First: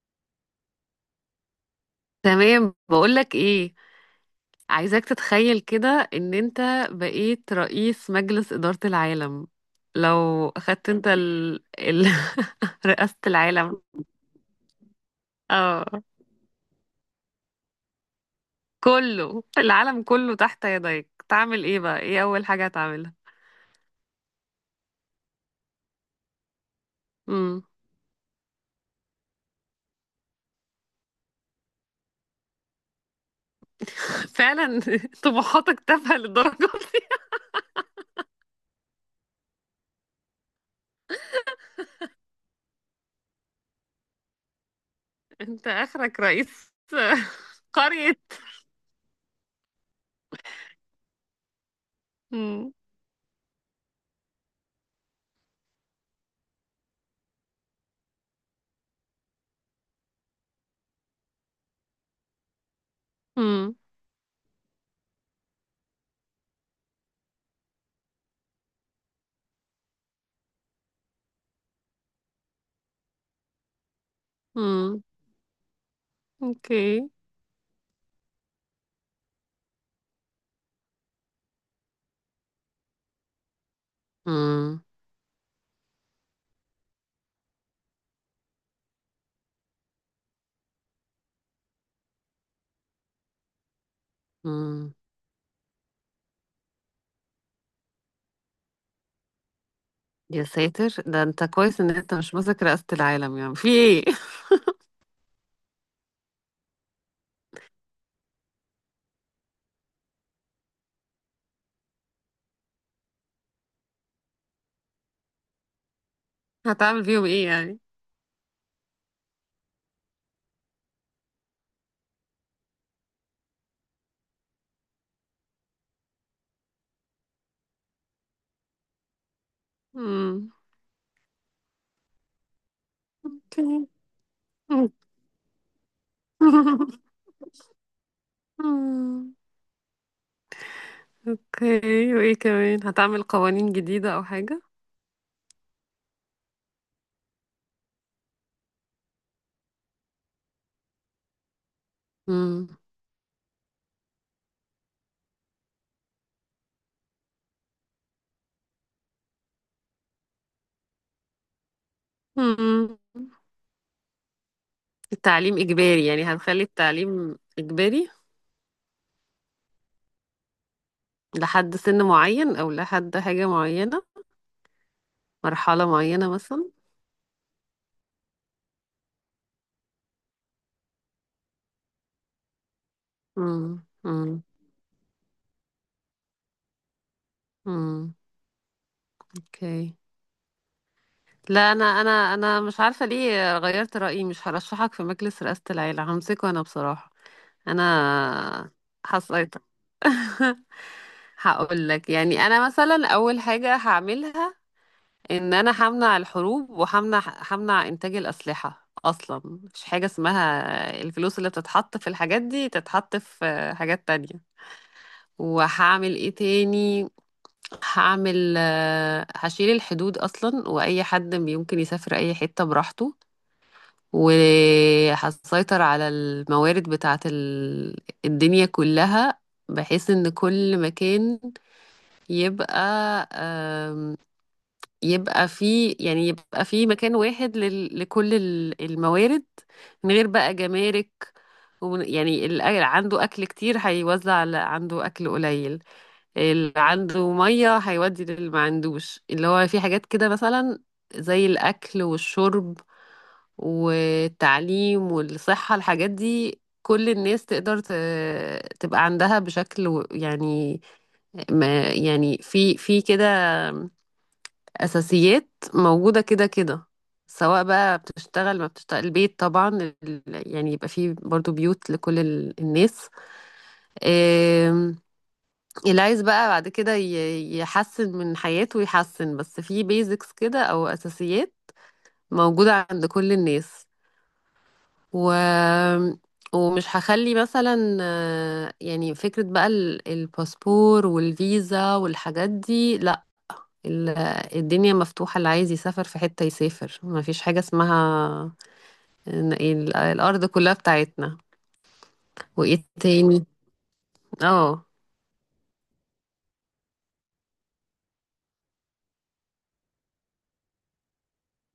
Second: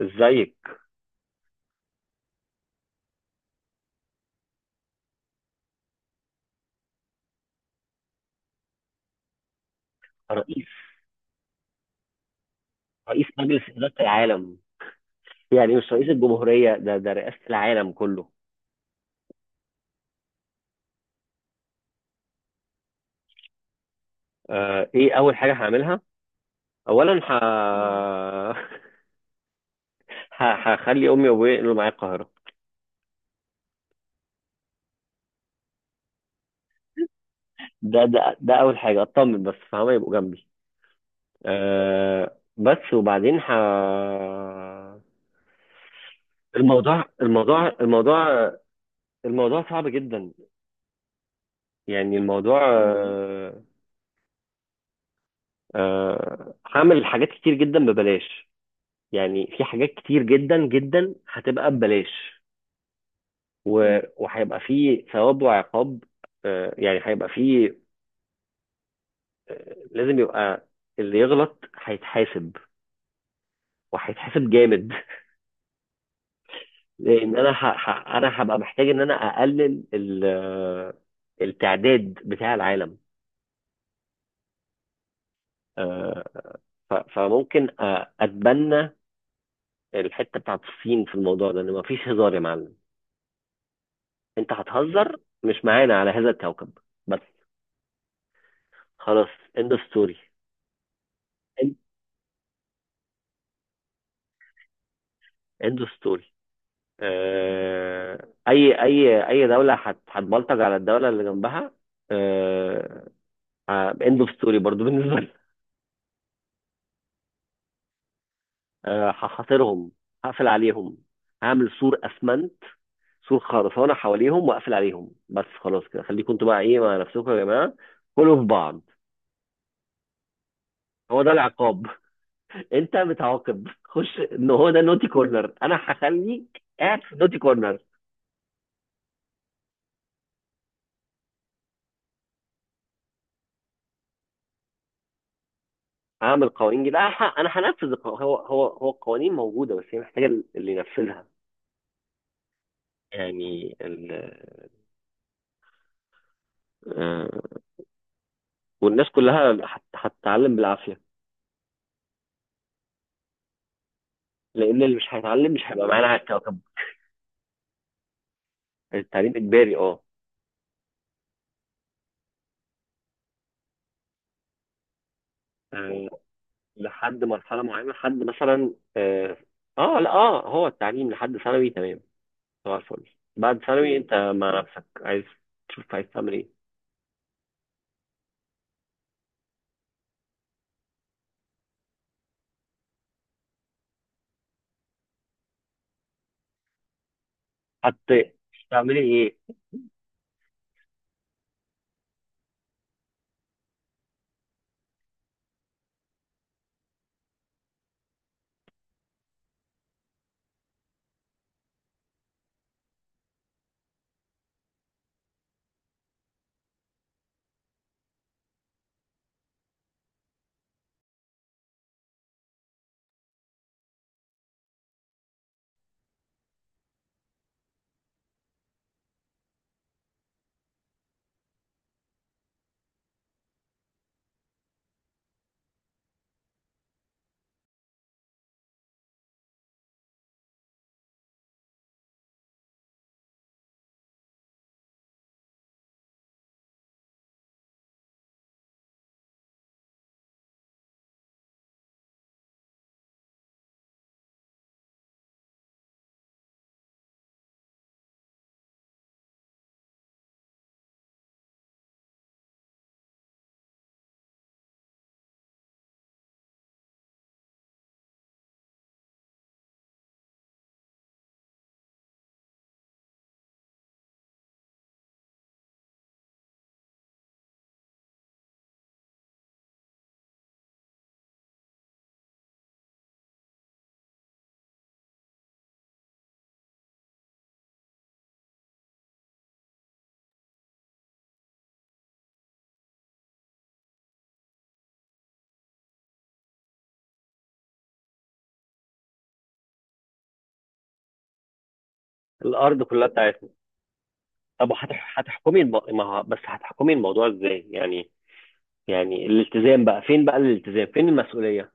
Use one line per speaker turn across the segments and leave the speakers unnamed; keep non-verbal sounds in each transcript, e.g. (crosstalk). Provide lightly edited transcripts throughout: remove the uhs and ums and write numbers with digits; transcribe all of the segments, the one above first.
ازيك؟
تمام، بقولك ايه. عايزاك تتخيل كده، ان انت بقيت رئيس مجلس إدارة العالم. لو
رئيس
اخدت انت (laughs) رئاسة
رئيس مجلس
العالم.
إدارة العالم. يعني
اه،
مش رئيس الجمهورية، ده رئاسة العالم كله.
كله، العالم كله تحت يديك، تعمل ايه بقى؟ ايه اول حاجة هتعملها؟
ايه اول حاجة هعملها؟ اولا (laughs)
امم.
مم. هخلي امي وابويا ينقلوا معايا القاهرة.
(laughs) فعلا؟ (laughs) طموحاتك تافهة للدرجة دي؟
ده اول حاجة، اطمن بس فهم يبقوا جنبي. بس وبعدين.
(laughs) انت اخرك رئيس
الموضوع الموضوع
(laughs) قرية.
الموضوع الموضوع صعب جدا. يعني الموضوع.
امم.
هعمل حاجات كتير جدا ببلاش. يعني في حاجات كتير جدا جدا هتبقى ببلاش.
امم.
وهيبقى في ثواب وعقاب. يعني هيبقى في. لازم يبقى، اللي يغلط هيتحاسب. وهيتحاسب جامد. (laughs)
امم. اوكي.
لان انا هبقى محتاج ان انا اقلل ال... آه، التعداد بتاع العالم.
امم.
آه، فممكن اتبنى الحته بتاعت الصين في الموضوع ده، ان مفيش هزار يا معلم. انت هتهزر مش معانا على هذا الكوكب. بس خلاص، end of story.
يا ساتر، ده انت كويس ان انت مش ماسك رئاسة العالم، يعني في ايه؟
اند ستوري. اي دوله هتبلطج على الدوله اللي جنبها. اند اوف ستوري برضو بالنسبه لي.
(laughs) هتعمل فيهم ايه يعني؟
هحاصرهم. هقفل عليهم. هعمل سور اسمنت، سور خرسانه حواليهم، واقفل عليهم. بس خلاص كده، خليكم انتوا بقى ايه مع نفسكم يا جماعه. كلوا في بعض.
امم.
هو ده العقاب. (laughs) انت
اوكي.
بتعاقب، خش ان هو ده
(laughs)
نوتي كورنر. انا هخليك قاعد في نوتي كورنر.
أمم. اوكي، وايه كمان؟ هتعمل قوانين جديدة او حاجة؟
اعمل قوانين جديده. انا هنفذ هو القوانين موجوده، بس هي محتاجه اللي ينفذها.
امم.
يعني ال... آه، والناس كلها هتتعلم بالعافيه.
أمم.
لان اللي مش هيتعلم
التعليم
مش هيبقى معانا
اجباري
على
يعني؟
الكوكب.
هنخلي التعليم اجباري
التعليم اجباري، اه.
لحد سن معين، او لحد حاجة معينة، مرحلة
آه،
معينة مثلا.
لحد مرحله معينه، لحد مثلا، اه. لا، هو التعليم لحد ثانوي. تمام، طبعا الفل. بعد
امم.
ثانوي انت
امم.
مع نفسك، عايز تشوف عايز تعمل ايه.
أمم. اوكي. لا، انا مش عارفه ليه غيرت رايي، مش هرشحك في مجلس رئاسه العيله، همسكه انا بصراحه.
حتى
انا
تعملي ايه؟
حصيتك. (laughs) هقول لك، يعني انا مثلا اول حاجه هعملها ان انا همنع الحروب، وهمنع انتاج الاسلحه اصلا. مش حاجه اسمها، الفلوس اللي بتتحط في الحاجات دي تتحط في حاجات تانية. وهعمل ايه تاني؟ هعمل آه، هشيل الحدود اصلا، واي حد يمكن يسافر اي حته براحته. وهتسيطر على الموارد بتاعت الدنيا كلها، بحيث ان كل مكان يبقى، آم، يبقى فيه، يعني يبقى فيه مكان واحد لكل الموارد، من غير بقى جمارك. يعني اللي عنده اكل كتير هيوزع على عنده اكل قليل، اللي عنده ميه هيودي للي ما عندوش، اللي هو في حاجات كده مثلا زي الاكل والشرب والتعليم والصحه. الحاجات دي كل الناس تقدر تبقى عندها بشكل يعني، ما يعني في كده اساسيات موجوده كده كده، سواء بقى بتشتغل ما بتشتغل. البيت طبعا، ال- يعني يبقى فيه برضو بيوت لكل الناس. اللي عايز بقى بعد كده يحسن من حياته يحسن، بس في بيزكس كده، او اساسيات موجودة عند كل الناس. و... ومش هخلي مثلا، يعني فكرة بقى الباسبور والفيزا والحاجات دي، لا. ال- الدنيا مفتوحة، اللي عايز يسافر في حتة يسافر، ما فيش حاجة اسمها إن- الارض كلها بتاعتنا.
الارض
وايه
كلها
تاني؟
بتاعتك. طب
اه.
هتحكمي الم... ما ه- بس هتحكمي الموضوع ازاي يعني؟ يعني الالتزام بقى فين؟ بقى الالتزام، فين المسؤولية؟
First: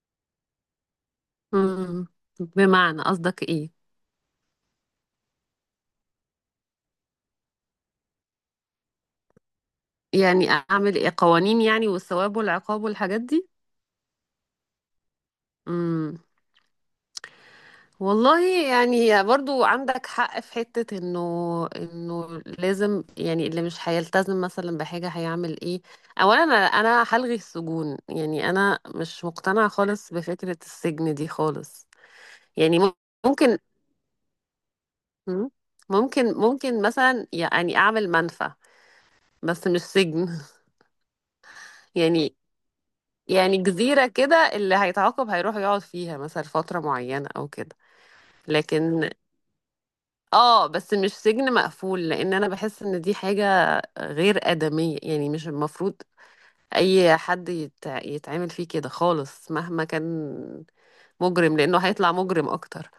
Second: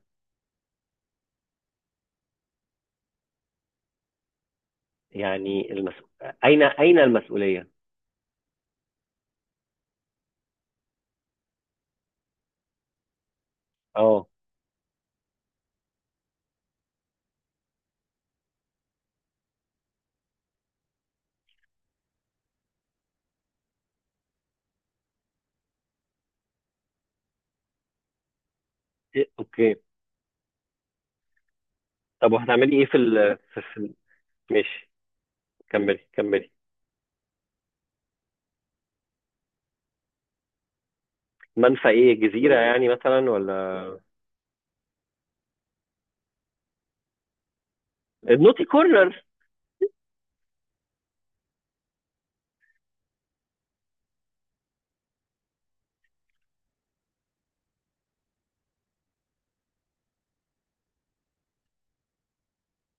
مم. بمعنى، قصدك ايه؟
يعني اين المسؤولية؟
يعني اعمل ايه قوانين يعني؟ والثواب والعقاب والحاجات دي؟
اه.
امم. والله، يعني برضو عندك حق في حتة انه لازم، يعني اللي مش هيلتزم مثلا بحاجة هيعمل ايه. اولا، انا هلغي السجون، يعني انا مش
إيه،
مقتنعة
اوكي.
خالص بفكرة السجن دي خالص.
طب، وهتعملي
يعني
ايه. في ال...
ممكن.
في... في... ماشي.
مم.
كملي
ممكن
كملي.
ممكن مثلا، يعني اعمل منفى، بس مش سجن.
منفى
(laughs)
ايه؟
يعني
جزيرة يعني مثلا، ولا؟
يعني جزيرة كده، اللي هيتعاقب هيروح يقعد فيها مثلا فترة معينة او كده.
النوتي
لكن
كورنر.
اه بس مش سجن مقفول، لان انا بحس ان دي حاجة غير آدمية، يعني مش المفروض اي حد يتعامل فيه كده خالص مهما كان مجرم، لانه هيطلع مجرم اكتر.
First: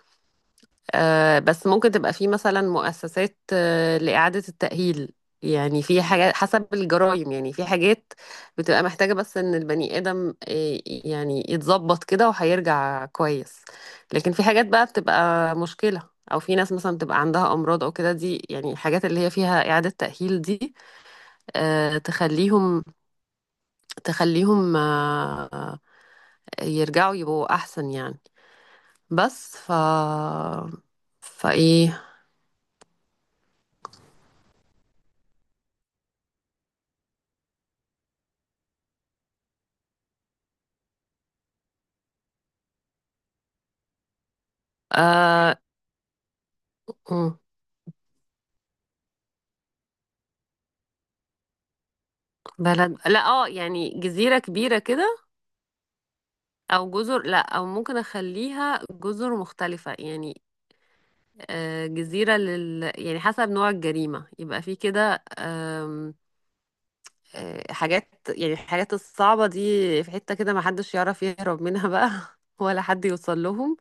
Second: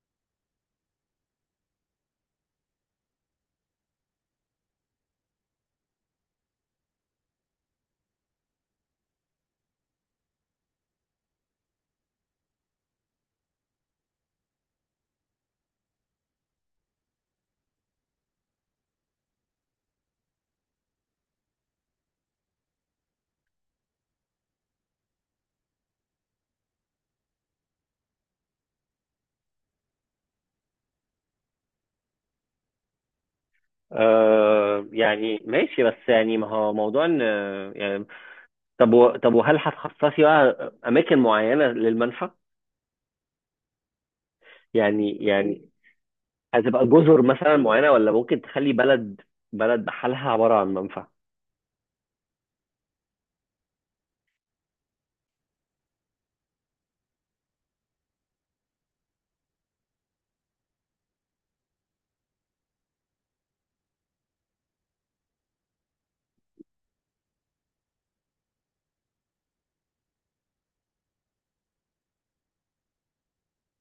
بس ممكن تبقى في مثلا مؤسسات لإعادة التأهيل. يعني في حاجات حسب الجرائم، يعني في حاجات بتبقى محتاجة بس إن البني آدم يعني يتظبط كده وهيرجع كويس. لكن في حاجات بقى بتبقى مشكلة، أو في ناس مثلا بتبقى عندها أمراض أو كده، دي يعني الحاجات اللي هي فيها إعادة تأهيل دي، تخليهم، تخليهم آه، يرجعوا يبقوا أحسن يعني. بس فإيه؟
يعني ماشي، بس يعني ما هو موضوع ان. يعني، طب وهل هتخصصي بقى اماكن معينة للمنفى؟ يعني
آه...
يعني هتبقى جزر مثلا معينه، ولا ممكن تخلي بلد بحالها عباره عن منفى؟
بلد، لا، اه، يعني جزيرة كبيرة كده، او جزر، لا، او ممكن اخليها جزر مختلفة يعني. جزيرة يعني حسب نوع الجريمة، يبقى في كده، حاجات، يعني الحاجات الصعبة دي في حتة كده ما حدش يعرف يهرب منها بقى، (laughs) ولا حد يوصل لهم.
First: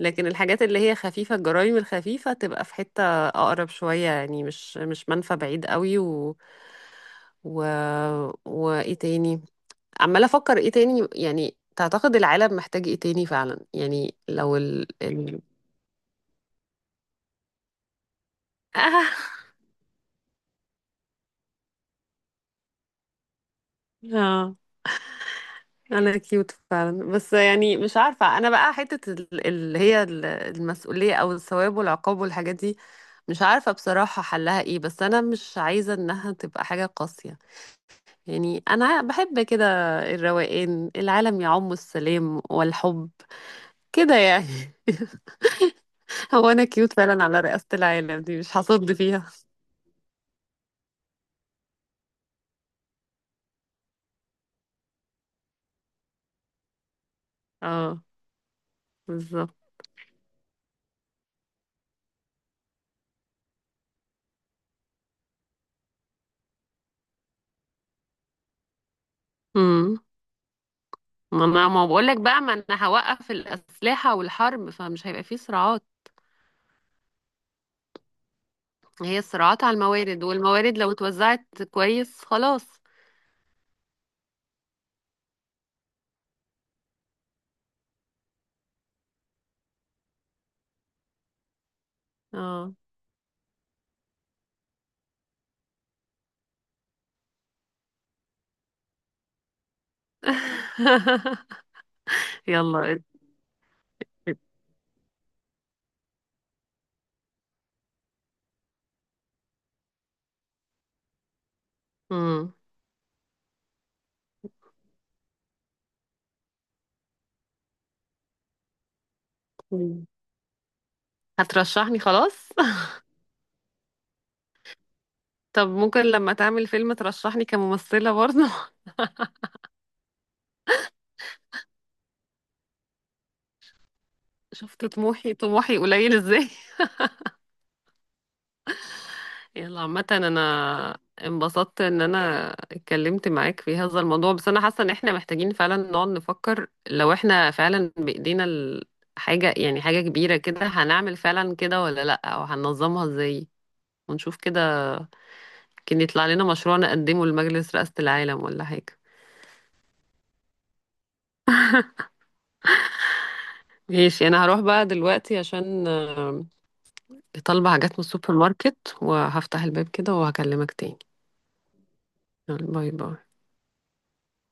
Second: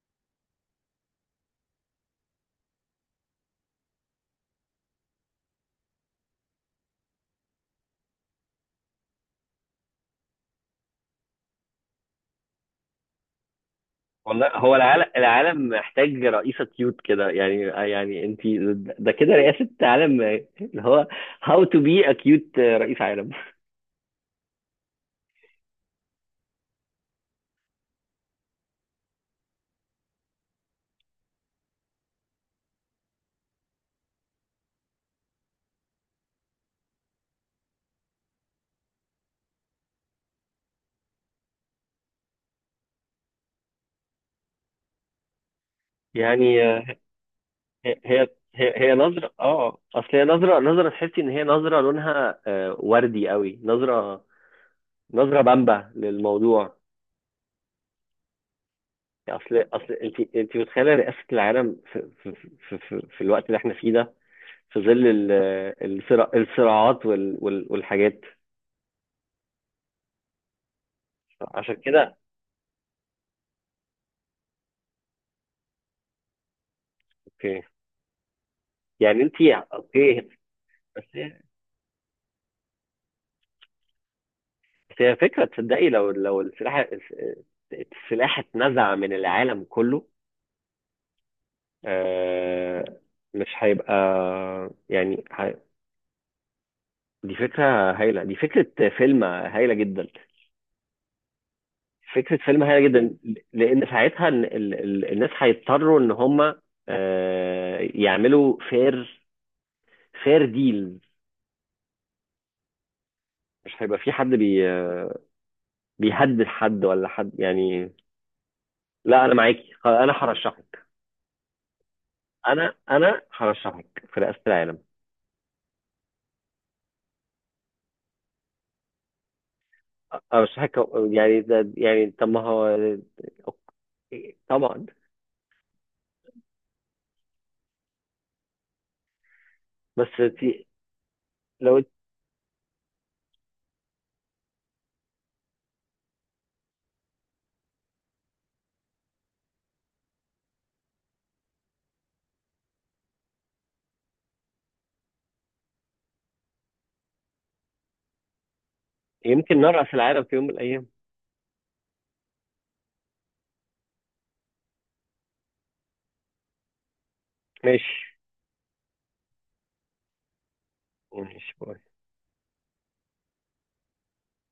لكن الحاجات اللي هي خفيفة، الجرائم الخفيفة، تبقى في حتة اقرب شوية، يعني مش منفى بعيد قوي و و وايه تاني؟ عمالة أفكر إيه تاني، يعني تعتقد العالم محتاج إيه تاني فعلا؟ يعني
والله،
لو
هو
ال
العالم
ال
العالم محتاج رئيسة كيوت كده يعني. يعني انت،
(laughs) آه
ده كده رئاسة عالم اللي هو how to be a cute رئيس عالم.
آه، أنا كيوت فعلا، بس يعني مش عارفة أنا بقى حتة اللي هي المسؤولية أو الثواب والعقاب والحاجات دي. مش عارفة بصراحة حلها إيه، بس أنا مش عايزة إنها تبقى حاجة قاسية. يعني أنا بحب كده الروقان، العالم يعم السلام والحب كده يعني. (laughs) هو
يعني
أنا كيوت فعلا على رئاسة
هي
العالم
هي
دي مش
هي
هصد
هي
فيها.
نظرة. اه اصل هي نظرة، نظرة تحسي ان هي نظرة لونها وردي قوي. نظرة بامبة للموضوع.
اه، بالظبط.
اصل انت متخيلة رئاسة العالم في الوقت اللي احنا فيه ده، في ظل الصراعات والحاجات.
امم. ما انا
عشان
ما بقول
كده.
لك بقى، ما انا هوقف الاسلحه والحرب، فمش هيبقى فيه صراعات.
اوكي.
هي
يعني انت.
الصراعات على
اوكي.
الموارد، والموارد لو
بس هي-
اتوزعت كويس خلاص.
بس هي فكره، تصدقي لو السلاح اتنزع من العالم كله.
اه.
آه، مش هيبقى. يعني دي فكره فيلم هايله جدا.
(laughs)
فكره فيلم هايله
يلا.
جدا. لان ساعتها الناس هيضطروا ان هم يعملوا فير ديل.
امم.
مش هيبقى في حد بيهدد حد ولا حد يعني. لا، انا معاكي. انا هرشحك.
هترشحني خلاص؟
انا
(laughs)
انا هرشحك في رئاسة العالم.
طب ممكن لما تعمل فيلم ترشحني كممثله برضه.
ارشحك. يعني ده، يعني طب ما هو. أوكي،
(laughs) شفت
طبعا.
طموحي، طموحي قليل ازاي. يلا، عامة
بس تي-
انا انبسطت
لو
ان انا اتكلمت معاك في هذا الموضوع، بس انا حاسة ان احنا محتاجين فعلا نقعد نفكر لو احنا فعلا بايدينا حاجة، يعني حاجة كبيرة كده، هنعمل فعلا كده ولا لا، او هننظمها ازاي، ونشوف كده، كان يطلع لنا مشروع نقدمه لمجلس رئاسة العالم ولا حاجة.
يمكن نرأس العالم في يوم من الايام.
ماشي، انا هروح بقى دلوقتي عشان طالبة حاجات من
ماشي.
السوبر ماركت، وهفتح الباب كده وهكلمك تاني.
ماشي، باي.
يلا، باي باي.